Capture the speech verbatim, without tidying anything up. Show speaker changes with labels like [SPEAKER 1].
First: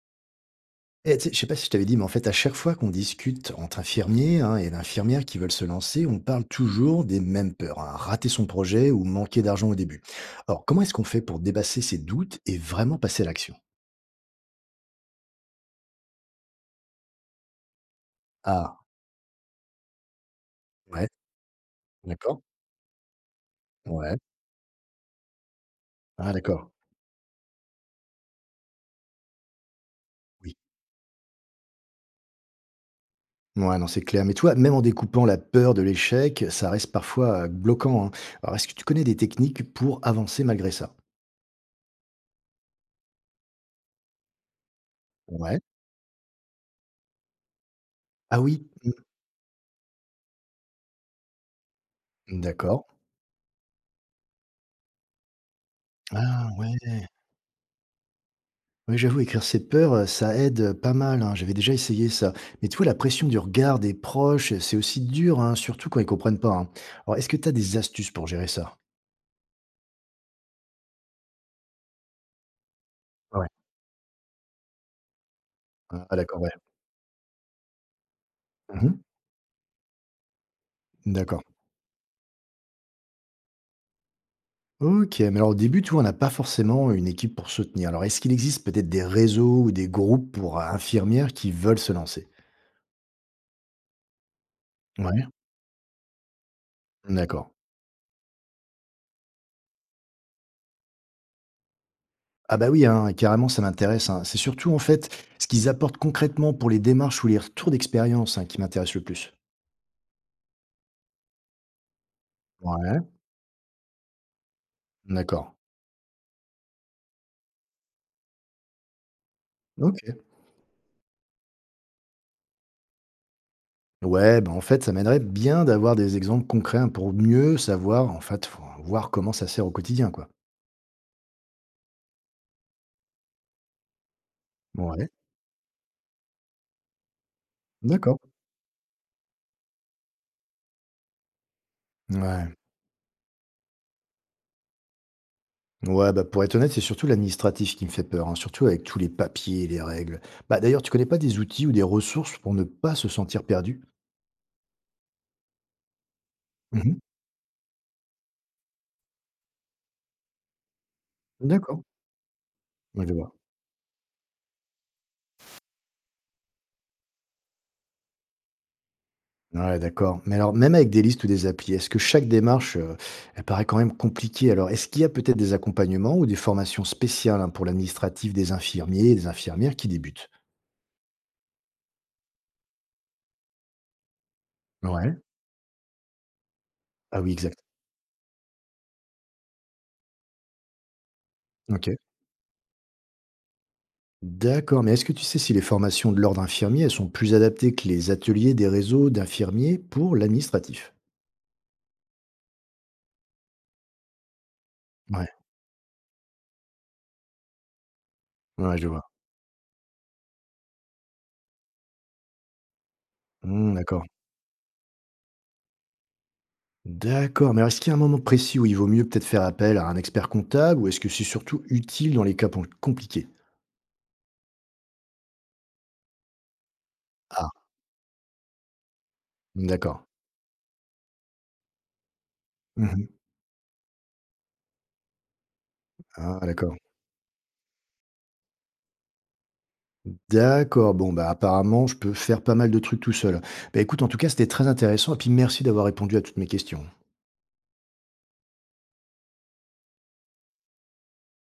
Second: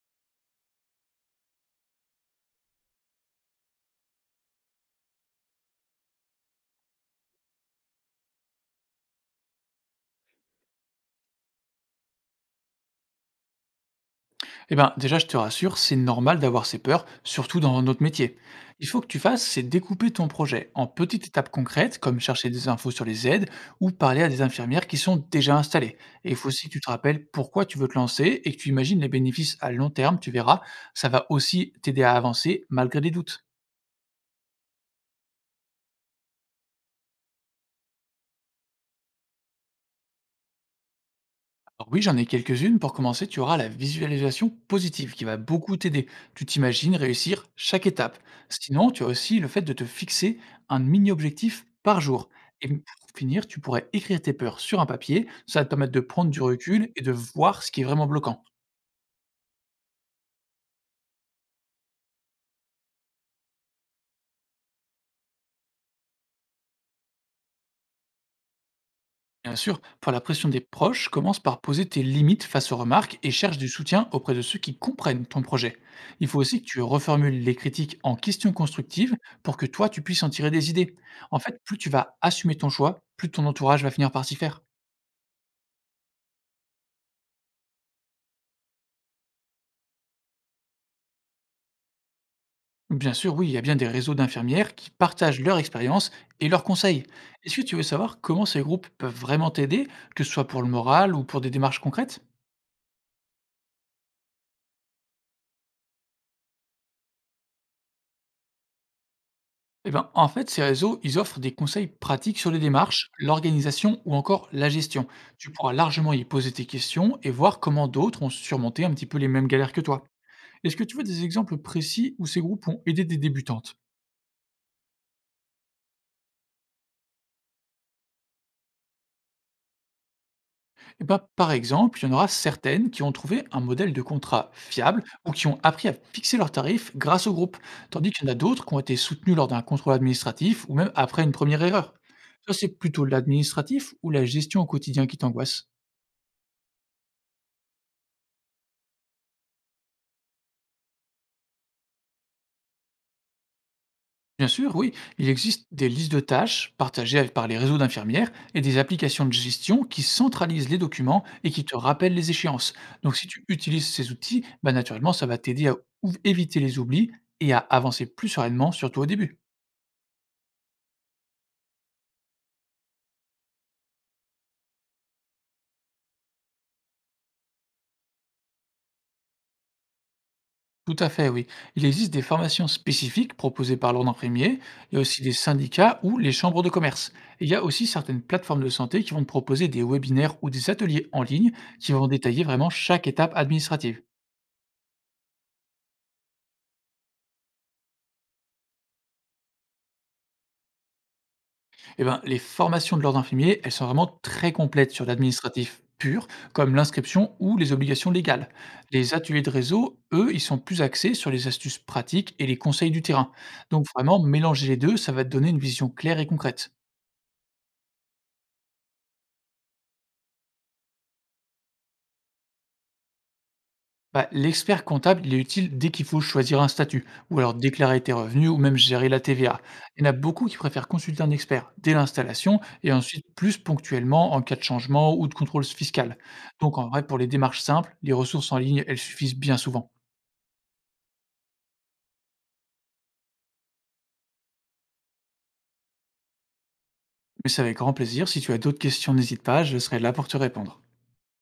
[SPEAKER 1] Eh, tu sais, je sais pas si je t'avais dit, mais en fait, à chaque fois qu'on discute entre infirmiers, hein, et d'infirmières qui veulent se lancer, on parle toujours des mêmes peurs, hein, rater son projet ou manquer d'argent au début. Alors, comment est-ce qu'on fait pour dépasser ces doutes et vraiment passer à l'action?
[SPEAKER 2] Eh ben, déjà, je te rassure, c'est normal d'avoir ces peurs, surtout dans notre métier.
[SPEAKER 1] Ah,
[SPEAKER 2] Il faut que tu fasses, c'est découper ton projet en
[SPEAKER 1] ouais,
[SPEAKER 2] petites étapes concrètes, comme
[SPEAKER 1] d'accord.
[SPEAKER 2] chercher des infos sur les aides ou
[SPEAKER 1] Ouais,
[SPEAKER 2] parler à des infirmières qui sont déjà installées.
[SPEAKER 1] ah,
[SPEAKER 2] Et il faut aussi
[SPEAKER 1] d'accord.
[SPEAKER 2] que tu te rappelles pourquoi tu veux te lancer et que tu imagines les bénéfices à long terme, tu
[SPEAKER 1] Oui.
[SPEAKER 2] verras, ça va aussi t'aider à avancer malgré les doutes.
[SPEAKER 1] Ouais, non, c'est clair. Mais toi, même en découpant la peur de l'échec, ça reste parfois euh, bloquant, hein. Alors, est-ce que tu connais des techniques pour avancer malgré ça?
[SPEAKER 2] Alors oui, j'en ai quelques-unes. Pour commencer, tu auras la visualisation positive qui va
[SPEAKER 1] Ouais.
[SPEAKER 2] beaucoup t'aider. Tu t'imagines réussir chaque étape.
[SPEAKER 1] Ah oui,
[SPEAKER 2] Sinon, tu as aussi le fait de te fixer un mini-objectif par jour.
[SPEAKER 1] mm,
[SPEAKER 2] Et
[SPEAKER 1] d'accord.
[SPEAKER 2] pour finir, tu pourrais écrire tes peurs sur un papier. Ça va te permettre de prendre du
[SPEAKER 1] Ah
[SPEAKER 2] recul et
[SPEAKER 1] ouais.
[SPEAKER 2] de voir ce qui est vraiment bloquant.
[SPEAKER 1] Oui, j'avoue, écrire ses peurs, euh, ça aide, euh, pas mal, hein. J'avais déjà essayé ça. Mais tu vois, la pression du regard des proches, euh, c'est aussi dur, hein, surtout quand ils comprennent pas, hein. Alors, est-ce que tu as des astuces pour gérer ça?
[SPEAKER 2] Bien sûr, pour la pression des proches, commence par poser tes limites face aux remarques et
[SPEAKER 1] Ouais.
[SPEAKER 2] cherche du soutien auprès de ceux qui comprennent ton projet.
[SPEAKER 1] Ah ah,
[SPEAKER 2] Il faut
[SPEAKER 1] d'accord, ouais.
[SPEAKER 2] aussi que tu reformules les critiques en questions
[SPEAKER 1] Mmh.
[SPEAKER 2] constructives pour que toi, tu puisses en tirer des idées. En
[SPEAKER 1] D'accord.
[SPEAKER 2] fait, plus tu vas assumer ton choix, plus ton entourage va finir par s'y faire.
[SPEAKER 1] OK, mais alors au début, tu vois, on n'a pas forcément une équipe pour soutenir. Alors, est-ce qu'il existe peut-être des réseaux ou des groupes pour euh, infirmières qui veulent se lancer?
[SPEAKER 2] Bien sûr, oui, il y a bien des réseaux d'infirmières qui
[SPEAKER 1] Ouais,
[SPEAKER 2] partagent leur expérience et leurs conseils.
[SPEAKER 1] d'accord.
[SPEAKER 2] Est-ce que tu veux savoir comment ces groupes peuvent vraiment t'aider, que ce soit pour le moral ou pour des démarches concrètes?
[SPEAKER 1] Ah bah, oui, hein, carrément, ça m'intéresse, hein. C'est surtout, en fait, ce qu'ils apportent concrètement pour les démarches ou les retours d'expérience, hein, qui m'intéressent le plus.
[SPEAKER 2] Eh ben, en fait, ces réseaux, ils offrent des conseils pratiques sur les
[SPEAKER 1] Ouais,
[SPEAKER 2] démarches, l'organisation ou encore la gestion.
[SPEAKER 1] d'accord.
[SPEAKER 2] Tu pourras largement y poser tes questions et voir comment d'autres ont surmonté un petit peu les mêmes galères que
[SPEAKER 1] OK.
[SPEAKER 2] toi. Est-ce que tu veux des exemples précis où ces groupes ont aidé des débutantes?
[SPEAKER 1] Ouais, ben en fait, ça m'aiderait bien d'avoir des exemples concrets, hein, pour mieux savoir, en fait, faut voir comment ça sert au quotidien, quoi.
[SPEAKER 2] Eh ben, par exemple, il y en aura certaines qui ont trouvé un modèle de contrat fiable
[SPEAKER 1] Ouais,
[SPEAKER 2] ou qui ont appris à fixer leurs tarifs grâce au groupe, tandis
[SPEAKER 1] d'accord.
[SPEAKER 2] qu'il y en a d'autres qui ont été soutenues lors d'un contrôle administratif ou même après une première erreur.
[SPEAKER 1] Ouais.
[SPEAKER 2] Toi, c'est plutôt l'administratif ou la gestion au quotidien qui t'angoisse?
[SPEAKER 1] Ouais, bah, pour être honnête, c'est surtout l'administratif qui me fait peur, hein, surtout avec tous les papiers et les règles. Bah, d'ailleurs, tu connais pas des outils ou des ressources pour ne pas se sentir perdu?
[SPEAKER 2] Bien sûr, oui, il existe des listes de tâches
[SPEAKER 1] Mhm.
[SPEAKER 2] partagées avec- par les réseaux d'infirmières et des applications de gestion qui centralisent les documents et qui te
[SPEAKER 1] D'accord.
[SPEAKER 2] rappellent les échéances.
[SPEAKER 1] Ouais, je
[SPEAKER 2] Donc si
[SPEAKER 1] vois.
[SPEAKER 2] tu utilises ces outils, bah, naturellement, ça va t'aider à ou- éviter les oublis et à avancer plus sereinement, surtout au début.
[SPEAKER 1] Ouais, d'accord. Mais alors, même avec des listes ou des applis, est-ce que chaque démarche, euh, elle paraît quand même compliquée? Alors, est-ce qu'il y a peut-être des accompagnements ou des formations spéciales, hein, pour l'administratif des infirmiers et des infirmières qui débutent?
[SPEAKER 2] Tout à fait, oui. Il existe des formations spécifiques proposées par l'ordre imprimier, il y a
[SPEAKER 1] Ouais.
[SPEAKER 2] aussi des syndicats ou les chambres de commerce.
[SPEAKER 1] Ah oui,
[SPEAKER 2] Et il y
[SPEAKER 1] exact.
[SPEAKER 2] a aussi certaines plateformes de santé qui vont te proposer des webinaires ou des ateliers en ligne qui
[SPEAKER 1] OK.
[SPEAKER 2] vont détailler vraiment chaque étape administrative.
[SPEAKER 1] D'accord, mais est-ce que tu sais si les formations de l'ordre infirmier, elles sont plus adaptées que les ateliers des réseaux d'infirmiers pour l'administratif?
[SPEAKER 2] Eh ben, les formations de l'ordre infirmier, elles sont vraiment très complètes sur
[SPEAKER 1] Ouais,
[SPEAKER 2] l'administratif pur, comme l'inscription ou les obligations légales.
[SPEAKER 1] ouais, je vois.
[SPEAKER 2] Les ateliers de réseau, eux, ils sont plus axés sur les astuces pratiques et les conseils du terrain.
[SPEAKER 1] Mmh,
[SPEAKER 2] Donc
[SPEAKER 1] d'accord.
[SPEAKER 2] vraiment, mélanger les deux, ça va te donner une vision claire et concrète.
[SPEAKER 1] D'accord, mais alors est-ce qu'il y a un moment précis où il vaut mieux peut-être faire appel à un expert comptable ou est-ce que c'est surtout utile dans les cas pon- compliqués?
[SPEAKER 2] Bah, l'expert comptable, il est utile dès qu'il faut choisir un statut, ou
[SPEAKER 1] Ah,
[SPEAKER 2] alors déclarer tes revenus, ou même gérer la T V A.
[SPEAKER 1] d'accord.
[SPEAKER 2] Il y en a beaucoup qui préfèrent consulter un expert dès l'installation et
[SPEAKER 1] Mmh.
[SPEAKER 2] ensuite plus ponctuellement en cas de changement ou de contrôle fiscal.
[SPEAKER 1] Ah, d'accord.
[SPEAKER 2] Donc en vrai, pour les démarches simples, les ressources en ligne, elles suffisent bien souvent.
[SPEAKER 1] D'accord, bon, bah apparemment, je peux faire pas mal de trucs tout seul. Bah écoute, en tout cas, c'était très intéressant et puis merci d'avoir répondu à toutes mes questions.
[SPEAKER 2] Mais c'est avec grand plaisir. Si tu as d'autres questions, n'hésite pas, je serai là pour te répondre.